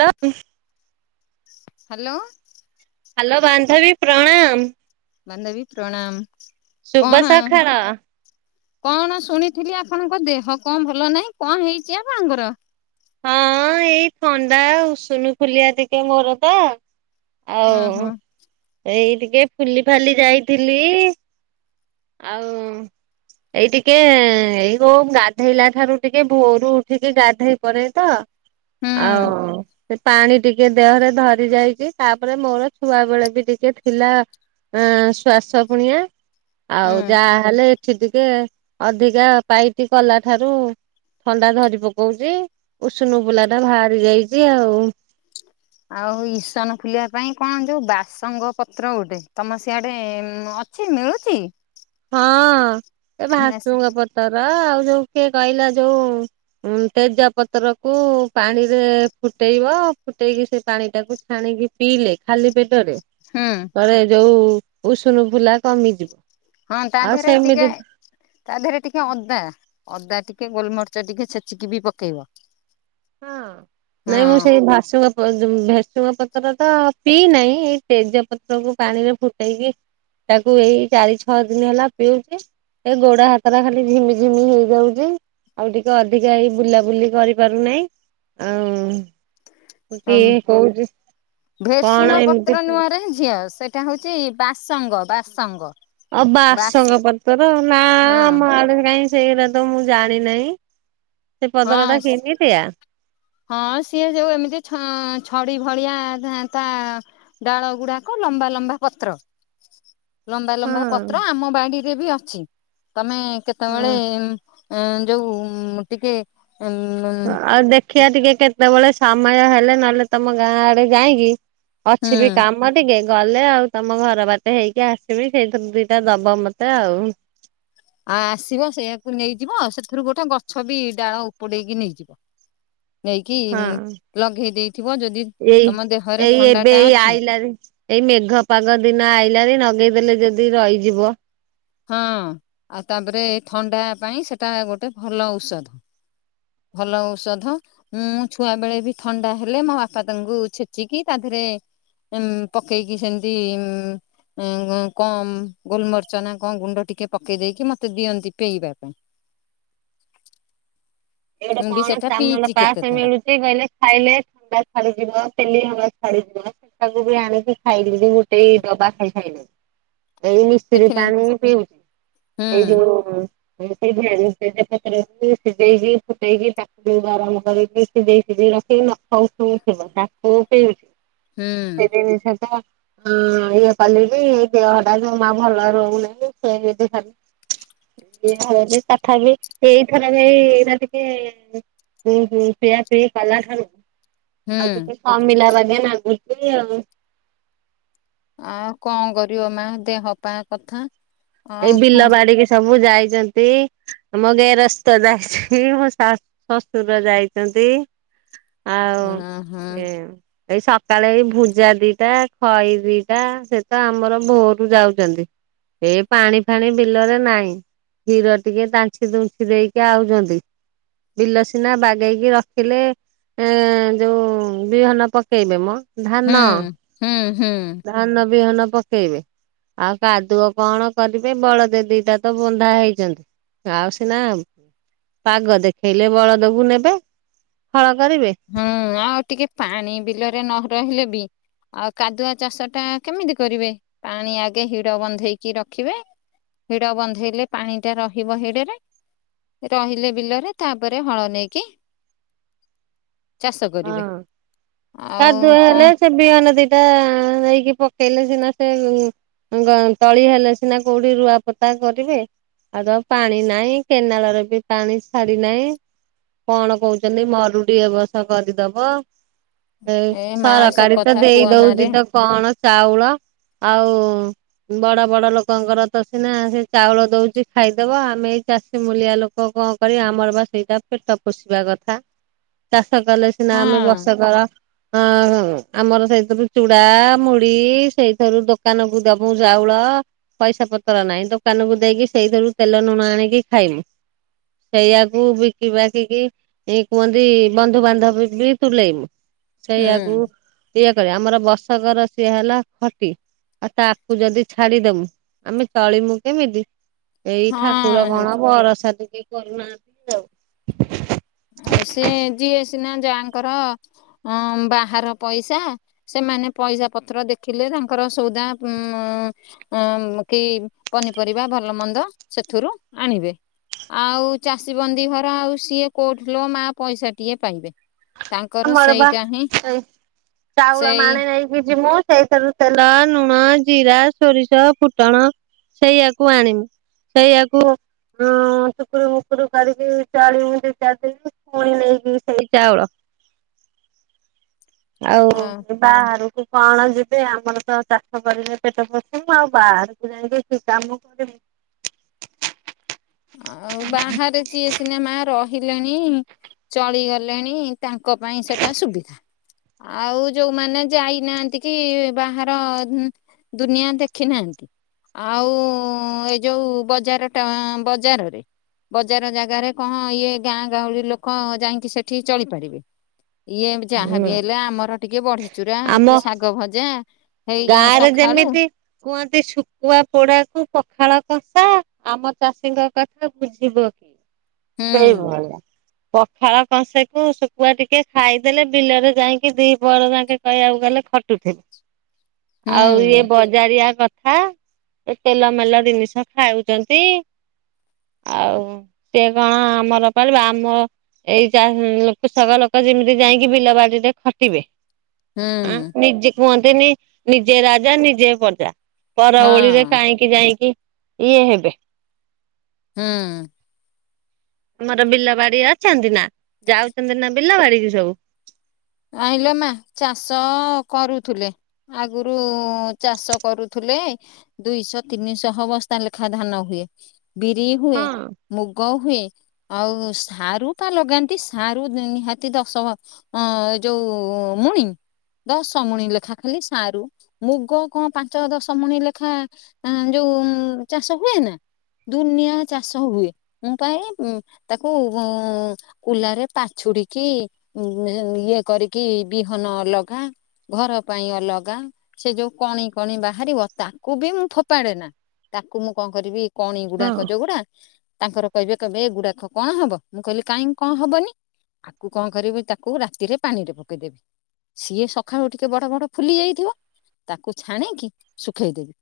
Hello. Hello. Hello ବାନ୍ଧବୀ ପ୍ରଣାମ। ବାନ୍ଧବୀ ପ୍ରଣାମ ଶୁଭ କଣ ସକାଳ। କଣ ଶୁଣିଥିଲି ଆପଣଙ୍କ ଦେହ କଣ ଭଲ ନାହିଁ କଣ ହେଇଛି ଆପଣଙ୍କର? ହଁ ଏଇ ଥଣ୍ଡା ଉଶୁଣୁ ଫୁଲିବା ଟିକେ ମୋର ତ। ହଁ ଆଉ ହଁ ଏଇ ଟିକେ ଫୁଲି ଫାଲି ଯାଇଥିଲି ଆଉ ଏଇ ଟିକେ ଏଇ ଗଉ ଗାଧେଇଲା ଠାରୁ ଟିକେ ଭୋରୁ ଉଠିକି ଗାଧେଇ କରେ ତ ହୁଁ ଆଉ ସେ ପାଣି ଟିକେ ଦେହରେ ଧରି ଯାଇଛି ତାପରେ ମୋର ଛୁଆ ବେଳେ ବି ଟିକେ ଥିଲା ଅ ଶ୍ଵାସ ପୁଣିଆ ଆଉ ହୁଁ ଯାହାହେଲେ ସିଦିକେ ଅଧିକା ପାଇଟି କଲା ଠାରୁ ଥଣ୍ଡା ଧରି ପକଉଛି। ଉଷୁନୁ ବୁଲା ଟା ବାହାରି ଯାଇଛି ଆଉ। ଆଉ ଇସାନ ଖୁଲିଆ ପାଇଁ କଣ ଯୋଉ ବାସଙ୍ଗ ପତ୍ର ଗୋଟେ ତମ ସିଆଡେ ଉଁ ଅ ଛି ମିଳୁଛି। ହଁ ଏ ଭାସୁଙ୍ଗ ହୁଁ ପତର ଆଉ ଯୋଉ କିଏ କହିଲା ଯୋଉ ଉଁ ତେଜ ପତ୍ରକୁ ପାଣିରେ ଫୁଟେଇବ ଫୁଟେଇକି ସେ ପାଣି ଟାକୁ ଛାଣିକି ପିଇଲେ ଖାଲି ପେଟରେ। ହୁଁ। ରେ ଯୋଉ ଉଷୁନୁ ଫୁଲା କମିଯିବ। ହଁ ତା ଆଉ ଦିହରେ ସେମିତି ଟିକେ। ତା ଦେହରେ ଟିକେ ଅଦା ଅଦା ଟିକେ ଗୋଲମରଚ ଟିକେ ଛେଚିକି ବି ପକେଇବ। ହଁ ନାଇଁ ମୁଁ ସେଇ ହଁ ଭା ଭେସୁ ପ ଜ ଉଁ ଭେସୁଙ୍ଗ ପତ୍ର ତ ପିଇନାହିଁ ଏଇ ତେଜ ପତ୍ରକୁ ପାଣିରେ ଫୁଟେଇକି ତାକୁ ଏଇ ଚାରି ଛଅ ଦିନ ହେଲା ପିଉଛି। ଏ ଗୋଡ଼ା ହାତଟା ଖାଲି ଝିମି ଝିମି ହେଇଯାଉଛି। ଆଉ ଟିକେ ଅଧିକା ଏଇ ବୁଲାବୁଲି କରିପାରୁନାହିଁ। ଉଁ କିଏ କହୁଛି କଣ ଭେରସୁଙ୍ଗ ଏମିତି ପତ୍ର ନୁହଁରେ ଝିଅ ସେଟା ହଉଛି ବାସଙ୍ଗ ବାସଙ୍ଗ। ଅ ବାସ ବାସଙ୍କ ପତର ନା ହଁ ଆମ ଆଡ କାଇହିଁ ସେଇଗୁଡ଼ା ତ ମୁଁ ଜାଣି ନାହିଁ। ସେ ପଦର ଟା ହଁ କେମିତିଆ? ହଁ ସିଏ ଯୋଉ ଏମିତି ଛ ଛଡି ଭଳିଆ ତା ତା ଡାଳ ଗୁଡାକ ଲମ୍ବା ଲମ୍ବା ପତ୍ର। ଲମ୍ବା ହଁ ଲମ୍ବା ପତ୍ର ଆମ ବାଡିରେ ବି ଅଛି ତମେ ହଁ କେତେବେଳେ। ଅ ଯୋଉ ଉଁ ଟିକେ ଉମ ଉମ ଦେଖିଆ ଟିକେ କେତେବେଳେ ସମୟ ହେଲେ ନହେଲେ ତମ ଗାଁ ଆଡେ ଯାଇକି ଅଛି ବି ହୁଁ କାମ ମ ଟିକେ ଗଲେ ଆଉ ତମ ଘର ବାଟେ ହେଇକି ଆସିବି ସେଇଥିରୁ ଦିଟା ଦବ ମତେ ଆଉ। ଆ ଆସିବ ସେଇଆକୁ ନେଇଯିବ ସେଥିରୁ ଗୋଟେ ଗଛ ବି ଡାଳ ଉପୁଡେଇକି ନେଇଯିବ। ନେଇକି ହଁ। ଲଘେଇ ଦେଇଥିବ ଯଦି ଏଇ ତମ ଦେହରେ ଏଇ ଥଣ୍ଡା ଏବେ ଟା ଏଇ ଅଛି। ଆଇଲାରେ ଏଇ ମେଘ ପାଗ ଦିନ ଆଇଲାନି ନଗେଇଦେଲେ ଯଦି ରହିଯିବ। ହଁ ଆଉ ତାପରେ ଥଣ୍ଡା ପାଇଁ ସେଟା ଗୋଟେ ଭଲ ଔଷ ଭଲ ଔଷଧ। ମୁଁ ଛୁଆ ବେଳେ ବି ଥଣ୍ଡା ହେଲେ ମୋ ବାପା ତାଙ୍କୁ ଛେଚିକି ତା ଦେହରେ ଉମ ପକେଇକି ସେମିତି ଉଁ ଉଁ କ ଗୋଲମରିଚ ନା କଣ ଗୁଣ୍ଡ ଟିକେ ପକେଇ ଦେଇକି ମୋତେ ଦିଅନ୍ତି ପେଇବାକୁ ପାଇଁ। ଏଇଟେ ମୁଁ ବି କଣ ସେଟା ଚାମଲ ପିଇଛି ପାସ କେତେଥର ମିଳୁ ସେ କହିଲେ ଖାଇଲେ [unintelligible] ଛାଡିଯିବ ତେଲି ହବା ଛାଡିଯିବ। ତାକୁ ବି ଆଣିକି ଖାଇଲିବି ଗୁଟେ ଡବା ଖାଇ ଖାଇ [unintelligible] ଏଇ ରି ସେଥିରେ ପାଣି ପିଉଛି ହୁଁ ଏଇ ଯଉ ହଁ [unintelligible] ସିଝେଇଛି। ଫୁଟେଇକି ତାକୁ ଗରମ କରିକି ସିଝେଇ ସିଝେଇ ରଖିକି ନଖ ଉଷୁମ ଥିବ ତାକୁ [unintelligible] ହୁଁ [unintelligible] ହଁ ଏଇ [unintelligible] ଦେହଟା ଜମା ଭଲ ରହୁନାଇ ସେ ବି ଖାଲି [unintelligible] ତଥାପି ଏଇଥର ଏଇ ରା [unintelligible] ହୁଁ ହୁଁ ପିୟା ପିଇ କଲାଠାରୁ ହୁଁ ଆଉ ଟି ଅମିଲା [unintelligible] ଆଉ ଆଉ କଣ କରିବ ମା ଦେହ ପା କଥା। ଏଇ ଆଉ ବିଲ ବାଡିକି ସବୁ ଯାଇଛନ୍ତି ମୋ ଗେରସ୍ତ ଯାଇଛନ୍ତି ମୋ ସା ଶଶୁର ଯାଇଛନ୍ତି। ଆଉ କଣ ହୁଁ ଏ ଏଇ ସକାଳେ ଏ ଭୂଜା ଦିଟା ଖଇ ଦିଟା ସେ ତ ଆମର ଭୋରୁ ଯାଉଛନ୍ତି। ଏ ପାଣି ଫାଣି ବିଲରେ ନାହିଁ ହିଡ଼ ଟିକେ ତାଞ୍ଛି ତୁଞ୍ଛି ଦେଇକି ଆଉଛନ୍ତି। ବିଲ ସିନା ବାଗେଇକି ରଖିଲେ ଏ ଯୋଉ ବିହନ ପକେଇବେ ମଁ ହୁଁ ହୁଁ ଧାନ ହୁଁ ହୁଁ ଧାନ ବିହନ ପକେଇବେ ଆଉ କାଦୁଅ କଣ କରିବେ ବଳଦ ଦିଟା ତ ବନ୍ଧା ହେଇଛନ୍ତି ଆଉ ସିନା ପାଗ ଦେଖେଇଲେ ବଳଦକୁ ନେବେ ହଳ କରିବେ। ହୁଁ ଆଉ ଟିକେ ପାଣି ବିଲରେ ନ ରହିଲେ ବି ଆଉ କାଦୁଆ ଚାଷ ଟା କେମିତି କରିବେ ପାଣି ଆଗେ ହିଡ଼ ବନ୍ଧେଇକି ରଖିବେ। ହିଡ ବନ୍ଧେଇଲେ ପାଣି ଟା ରହିବ ହିଡରେ ରହିଲେ ବିଲରେ ତାପରେ ହଳ ନେଇକି ଚାଷ ହଁ କରିବେ କାଦୁଅ ଆଉ କଣ ହେଲେ ସେ ବିହନ ଦିଟା ନେଇକି ପକେଇଲେ ସିନା ସେ ଗ ତଳି ହେଲେ ସିନା କୋଉଠି ରୁଆ ପୋତା କରିବେ। ଆଉ ତ ପାଣି ନାହିଁ କେନାଲରେ ବି ପାଣି ଛାଡି ନାହିଁ। କଣ କହୁଛନ୍ତି ମରୁଡ଼ି ଏ ବର୍ଷ କରିଦବ ଏଇ ଏ ମା ସେ ସରକାରୀ ତ କଥା ଦେଇ କୁହନାରେ ଦଉଛି ତ କଣ ଚାଉଳ ଆଉ ବଡ ବଡ ଲୋକଙ୍କର ତ ସିନା ସେ ଚାଉଳ ଦୋଉଛି ଖାଇଦବ ଆମେ ଏଇ ଚାଷୀ ମୂଲିଆ ଲୋକ କଁ କରିବା ଆମର ବା ସେଇଟା ପେଟ ପୋଷିବା କଥା। ଚାଷ କଲେ ସିନା ଆମେ ହଁ ବର୍ଷକର ଅ ଆମର ସେଇଥିରୁ ଚୁଡା ମୁଢି ସେଇଥିରୁ ଦୋକାନ କୁ ଦୋବୁ ଚାଉଳ ପଇସା ପତ୍ର ନାହିଁ ଦୋକାନକୁ ଦେଇକି ସେଇଥିରୁ ତେଲ ଲୁଣ ଆଣିକି ଖାଇମୁ। ସେଇଆକୁ ବିକି ବାକିକି ଏଇ କୁହନ୍ତି ବନ୍ଧୁବାନ୍ଧବ ବି ତୁଲେଇବୁ ସେଇଆକୁ ହୁଁ ଇଆ କରିବା ଆମର ବର୍ଷକର ସିଏ ହେଲା ଖଟି। ଆଉ ତାକୁ ଯଦି ଛାଡିଦୋମୁ ଆମେ ଚଳିମୁ କେମିତି। ଏଇ ଠାକୁର ହଁ କଣ ବରଷା ଟିକେ କରୁନାହାନ୍ତି ଆଉ ଆଉ ସିଏ ଯିଏ ସିନା ଯାହାଙ୍କର ଅ ବାହାର ପଇସା ସେମାନେ ପଇସା ପତ୍ର ଦେଖିଲେ ତାଙ୍କର ସଉଦା ଉଁ ଅଁ କି ପନିପରିବା ଭଲ ମନ୍ଦ ସେଥିରୁ ଆଣିବେ। ଆଉ ଚାଷୀ ବନ୍ଦୀ ଘର ଆଉ ସିଏ କୋଉଠି ଲୋ ମା ପଇସା ଟିଏ ପାଇବେ। ତାଙ୍କର ଆମର ବା ସେଇଟା ହିଁ ଏଇଚାଉଳ ସେଇ ମାଣେ ନାଇଁ ଭିଜିମୁ ସେଇଥରୁ ତେଲ ଲୁଣ ଜିରା ସୋରିଷ ଫୁଟଣ ସେଇଆକୁ ଆଣିମୁ ସେଇଆକୁ ହଁ ଟୁକୁରୁ ମୁକୁରୁ କରିକି ଚଳିବୁ ଦି ଚାରି ଦିନ ପୁଣି ନେଇକି ସେଇ ଚାଉଳ। ଆଉ ଅ ବାହାରକୁ କଣ ଯିବେ ଆମର ତ ଚାଷ କରିବେ ପେଟ ପୋଷିବୁ ଆଉ ବାହାର ଯାଇକି କି କାମ କରିବେ। ଆଉ ବାହାରେ ଯିଏ ସିନା ମା ରହିଲେଣି ଚଳିଗଲେଣି ତାଙ୍କ ପାଇଁ ସେଟା ସୁବିଧା। ଆଉ ଯୋଉମାନେ ଯାଇନାହାନ୍ତି କି ବାହାର ଦୁନିଆ ଦେଖିନାହାନ୍ତି ଆଉ ଏଇ ଯୋଉ ବଜାର ଟା ବ୍ ଯାରରେ। ବଜାର ଜାଗାରେ କଣ ଇଏ ଗାଁ ଗଉଳି ଲୋକ ଯାଇଁକି ସେଠି ଚଳିପାରିବେ? ଇଏ ହୁଁ ଯାହାବି ହେଲେ ଆମର ଟିକେ ବଢିଚୁରା କି ଶାଗ ଭଜା ହେଇ ଗାଁ ରେ ସକାଳୁ ଯେମିତି କୁହନ୍ତି ଶୁଖୁଆ ପୋଡାକୁ ପଖାଳ କଂସା ଆମ ଚାଷୀଙ୍କ କଥା ବୁଝିବ ହୁଁ କିଏ ସେଇଭଳିଆ। ପଖାଳ ଙ୍କସେ କୁ ଶୁଖୁଆ ଟିକେ ଖାଇଦେଲେ ବିଲରେ ଯାଇକି ଦିପହର ଯାକେ କହିବାକୁ ଗଲେ ଖଟୁ ଥିବୁ ଆଉ ଇଏ ହୁଁ ବ ଜାରିଆ କଥା ଏ ତେଲ ମେଲ ଦିନିଷ ଖାଉଚନ୍ତି। ଆଉ ସେ କଣ ଆମର ପାଳିବ ଆମ ଏଇ ଚା କୃଷକ ଲୋକ ଯେମିତି ଯାଇକି ବିଲ ବାଡିରେ ଖଟିବେ ଆଁ ହୁଁ ନିଜେ କୁହନ୍ତିନି ନିଜେ ରାଜା ନିଜେ ପ୍ରଜା। ପର ଓଳିରେ ହଁ କାହିଁକି ଯାଇକି ଇଏ ହେବେ। ହୁଁ। ଆମର ବିଲ ବାଡି ଅଛନ୍ତି ନା ଯାଉଛନ୍ତି ନା ବିଲ ବାଡି କି ସବୁ? ଆଇିଲ ମା ଚାଷ କରୁଥୁଲେ। ଆଗୁରୁ ଚାଷ କରୁଥିଲେ ଦୁଇଶହ ତିନିଶହ ବସ୍ତା ଲେଖା ଧାନ ହୁଏ। ବିରି ହୁଏ, ହଁ ମୁଗ ହୁଏ,। ଆଉ ସାରୁ ପା ଲଗାନ୍ତି ସାରୁ ନିହାତି ଦଶ ବ ଅ ଯୋଉ ମୁଣି। ଦଶମୁଣି ଲେଖା ଖାଲି ସାରୁ ମୁଗ କଣ ପାଞ୍ଚ ଦଶମୁଣି ଲେଖା ଆଁ ଯୋଉ ଚାଷ ହୁଏ ନା ଦୁନିଆ ଚାଷ ହୁଏ। ମୁଁ ପା ଏଇ ଉଁ ତାକୁ କୁଲାରେ ପାଛୁଡିକି ଇଏ କରିକି ବିହନ ଅଲଗା ଘର ପାଇଁ ଅଲଗା, ସେ ଯୋଉ କଣି କଣି ବାହାରିବ ତାକୁ ବି ମୁଁ ଫୋପାଡେ ନା,। ତାକୁ ମୁଁ କଣ କରିବି କଣି ହଁ ଗୁଡାକ ଜଉଗୁଡା ତାଙ୍କର କହିବେ କିହିବେ ଏଇଗୁଡାକ କଣ ହବ ମୁଁ କହିଲି କାଇଁ କଣ ହବନି ଆକୁ କଣ କରିବି ତାକୁ ରାତିରେ ପାଣି ରେ ପକେଇଦେବି। ସିଏ ସଖାଳୁ ଟିକେ ବଡ ବଡ ଫୁଲି ଯାଇଥିବ ତାକୁ ଛାଣିକି ଶୁଖେଇଦେବି।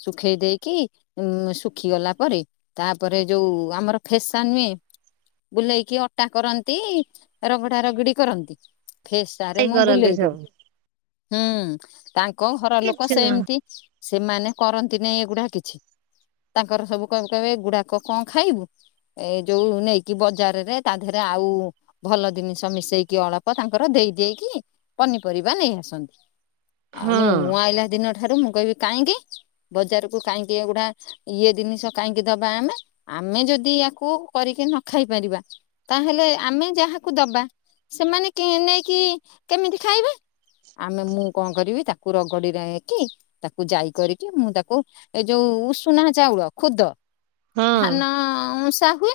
ଶୁଖେଇ ଦେଇକି, ଉଁ ଶୁଖିଗଲା ପରେ ତାପରେ ଯୋଉ ଆମର ଫେସା ନୁଏ ବୁଲେଇକି ଅଟା କରନ୍ତି ରଗଡା ରଗଡି କରନ୍ତି। ଫେସାରେ ସେଇ ମୁଁ କରନ୍ତି ସବୁ। ବୁଲେଇଦେବି ହୁଁ ତାଙ୍କ ଘର ଲୋକ କିଛି ନୁହଁ ସେମିତି ସେମାନେ କରନ୍ତି ନେଇଁ ଏଗୁଡା କିଛି ତାଙ୍କର ସବୁ କହିବେ କହିବେ ଏଗୁଡାକ କଣ ଖାଇବୁ? ଏ ଯୋଉ ନେଇକି ବଜାରରେ ତା ଧେରେ ଆଉ ଭଲ ଜିନିଷ ମିଶେଇକି ଅଳ ତାଙ୍କର ଦେଇ ଦେଇକି ପନିପରିବା ନେଇ ଆସନ୍ତି। ଆଉ ହଁ ମୁଁ ଆଇଲା ଦିନ ଠାରୁ ମୁଁ କହିବି କାଇଁ କି ବଜାରକୁ କାଇଁ କି ଏଗୁଡା ଇଏ ଦିନିଷ କାଇଁ କି ଦବା ଆମେ ଆମେ ଯଦି ୟାକୁ କରିକି ନ ଖାଇ ପାରିବା ତାହେଲେ ଆମେ ଯାହାକୁ ଦବା ସେମାନେ କିଣି ନେଇକି କେମିତି ଖାଇବେ? ଆମେ ମୁଁ କଣ କରିବି ତାକୁ ରଗଡି ରା କି ତାକୁ ଯାଇ କରିକି ମୁଁ ତାକୁ ଏ ଯୋଉ ଉଷୁନା ଚାଉଳ ଖୁଦ ହଁ। ଧାନ ଉଁସା ହୁଏ।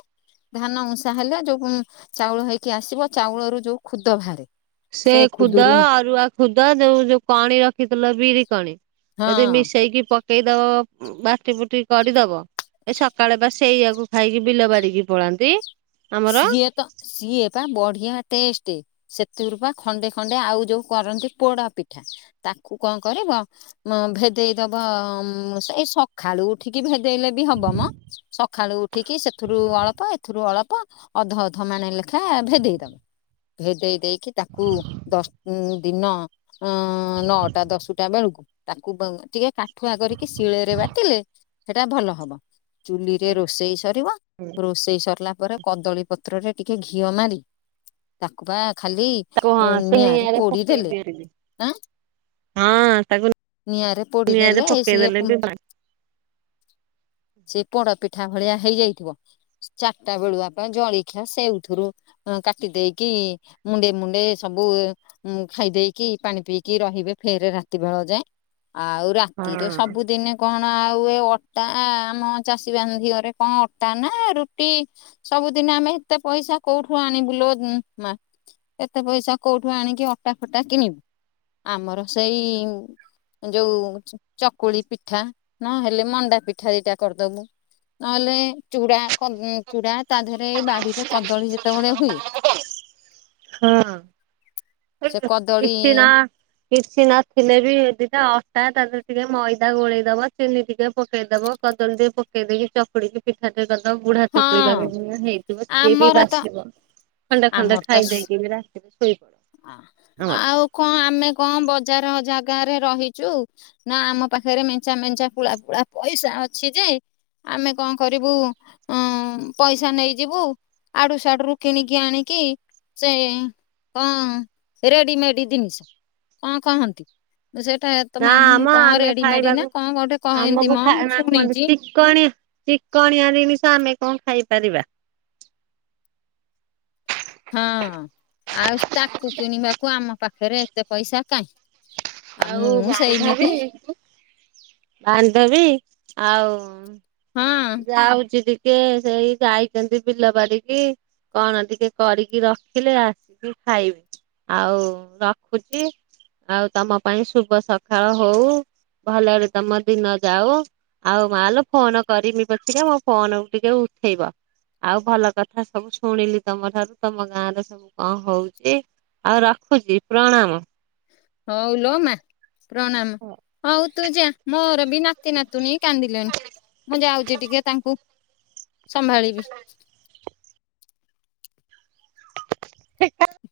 ଧାନ ଉଁସା ହେଲେ ଯୋଉ ଚାଉଳ ହେଇକି ଆସିବ ଚାଉଳରୁ ଯୋଉ ଖୁଦ ଭାଆରେ ସେ ଖୁଦ ଅରୁଆ ଖୁଦ ଯୋଉ ଯୋଉ କଣି ରଖିଥିଲ ବିରି କଣି ଯଦି ହଁ ମିଶେଇକି ପକେଇଦବ ବାଟି ବୁଟି କରିଦବ ଏ ସକାଳେ ଵା ସେଇଆାକୁ ଖାଇକି ବିଲ ବାଡିକି ପଳାନ୍ତି। ଆମର ସିଏ ତ ସିଏ ପା ବଢିଆ ଟେଷ୍ଟ। ସେତିରୁ ପା ଖଣ୍ଡେ ଖଣ୍ଡେ ଆଉ ଯୋଉ କରନ୍ତି ପୋଡା ପିଠା ତାକୁ କଣ କରିବ ମ ଭେଦେଇ ଦବ ସେଇ ସ ସକାଳୁ ଉଠିକି ଭେଦେଇଲେ ବି ହବ ମ ସକାଳୁ ଉଠିକି ସେଥିରୁ ଅଳପ ଏଥିରୁ ଅଳପ ଅଧ ଅଧ ମାଣେ ଲେଖା ଭେଦେଇଦବ ଭେଦେଇ ଦେଇକି ତାକୁ ଦଶ ଦିନ ନଅଟା ଦଶଟା ବେଳକୁ ତାକୁ ଟିକେ କାଠୁଆ କରିକି ଶିଳରେ ବାଟିଲେ ସେଟା ଭଲ ହବ। ଚୁଲି ରେ ରୋଷେଇ ସରିବ ରୋଷେଇ ସରିଲା ପରେ କଦଳୀ ପତ୍ରରେ ଟିକେ ଘିଅ ମାରି ତାକୁ ବା ଖାଲି ତାକୁ ହଁ ସେ ନିଆଁରେ ପୋଡ଼ି ପକେଇ ଦେଲେ ଦିଅନ୍ତି ଆଁ ହଁ ତାକୁ ନିଆଁରେ ପୋଡିି଼ ନିଆଁରେ ଦେଲେ ସିଏ ପକେଇଦେଲେ ବି ସେ ପୋଡ଼ ପିଠା ଭଳିଆ ହେଇଯାଇଥିବ ଚାରିଟା ବେଳୁଆ ଜଳଖିଆ ସେଇଥିରୁ କାଟି ଦେଇକି ମୁଣ୍ଡେ ମୁଣ୍ଡେ ସବୁ ଉଁ ଖାଇଦେଇକି ପାଣି ପିଇକି ରହିବେ ଫେର୍ ରାତି ବେଳ ଯାଏଁ ଆଉ ରାତିରେ ହଁ ସବୁଦିନେ କଣ ଆଉ ଏ ଅଟା ଆମ ଚାଷୀ ବାନ୍ଧି ଘରେ କଣ ଅଟା ନା ରୁଟି ସବୁଦିନ ଆମେ ଏତେ ପଇସା କୋଉଠୁ ଆଣିବୁ ଲୋ ମା। ଏତେ ପଇସା କୋଉଠୁ ଆଣିକି ଅଟା ଫଟା କିଣିବୁ ଆମର ସେଇ ଯୋଉ ଚକୁଳି ପିଠା ନହେଲେ ମଣ୍ଡା ପିଠା ଦିଟା କରିଦବୁ। ନହେଲେ ଚୁ ଚୁଡ଼ା ତା ଦେହରେ ଏଇ ବାଡ଼ିରେ କଦଳୀ ଯେତେବେଳେ ହୁଏ ହଁ। ସେ କଦଳୀ କିଛି ନା। କିଛି ନଥିଲେ ବି ଏ ଦିଟା ଅଟା ତା ଦେହରେ ଟିକେ ମଇଦା ଗୋଳେଇଦବ ଚିନି ଟିକେ ପକେଇଦବ କଦଳୀ ଟିକେ ପକେଇଦେଇ କି ଚ ଚକୁଡ଼ିକି ପିଠା ଟିଏ ଦେବା ବୁଢ଼ା ଚକୁଳିି ହଁ ବାଗିଆ ହେଇଥିବ ସିଏ ବି ଆମର ତ ବାସିବ। ଖଣ୍ଡେ ଖଣ୍ଡେ ଆମର ତ ଖାଇ ଦେଇକି ବି ରାତିରେ ଶୋଇ ଆଉ କଣ ଆମେ କଣ ବଜାର ଜାଗାରେ ରହିଛୁ ନା ଆମ ପାଖରେ ମେଞ୍ଚା ମେଞ୍ଚା ପୁଳା ପୁଳା ପଇସା ଅଛି ଯେ ଆମେ କଣ କରିବୁ ଅ ପଇସା ନେଇଯିବୁ ଆଡୁ ସିଆଡ଼ୁ ରୁ କିଣ କିି ଆଣିକି ସେ କଣ ରେଡି଼ମେଡ଼ି ଜିନିଷ କଣ କହନ୍ତି ସେଇଟା ତ ନା ମା ମୁଁ ଆମ କଣ ଆମେ ରେଡି଼ମେଡି଼ ନା ଖାଇବାକୁ କଣ ଗୋଟେ କହନ୍ତି ଆମକୁ ମ ମୁଁ ଖାଇବା ଶୁଣିଛି। କୁହନ୍ତି ଚିକଣିଆ ଚିକଣିଆ ଜିନିଷ ଆମେ କଣ ଖାଇପାରିବା। ହଁ ଆଉ ତାକୁ କିଣିବାକୁ ଆମ ପାଖରେ ଏତେ ପଇସା କାହିଁ? ଆଉ ମୁଁ ବାନ୍ଧବୀ, ସେଇମିତି ବାନ୍ଧବୀ ଆଉ ହଁ। ଯାଉଛି ଟିକେ ସେଇ ଯାଇଛନ୍ତି ବିଲ ବାଡ଼ି କି କଣ ଟିକେ କରିକି ରଖିଲେ ଆସିକି ଖାଇବେ। ଆଉ ରଖୁଛି ଆଉ ତମ ପାଇଁ ଶୁଭ ସକାଳ ହଉ ଭଲରେ ତମ ଦିନ ଯାଉ ଆଉ ମା ଲୋ ଫୋନ କରିମି ପଛିକା ମୋ ଫୋନ କୁ ଟିକେ ଉଠେଇବ। ଆଉ ଭଲ କଥା ସବୁ ଶୁଣିଲି ତମ ଠାରୁ ତମ ଗାଁ ରେ ସବୁ କଣ ହଉଛି ଆଉ ରଖୁଛି ପ୍ରଣାମ। ହଉ ଲୋ ମା। ପ୍ରଣାମ ହ ହଉ ତୁ ଯା ମୋର ବି ନାତି ନାତୁଣୀ କାନ୍ଦିଲେଣିି। ମୁଁ ଯାଉଛି ଟିକେ ତାଙ୍କୁ ସମ୍ଭାଳିବି। [inaudible]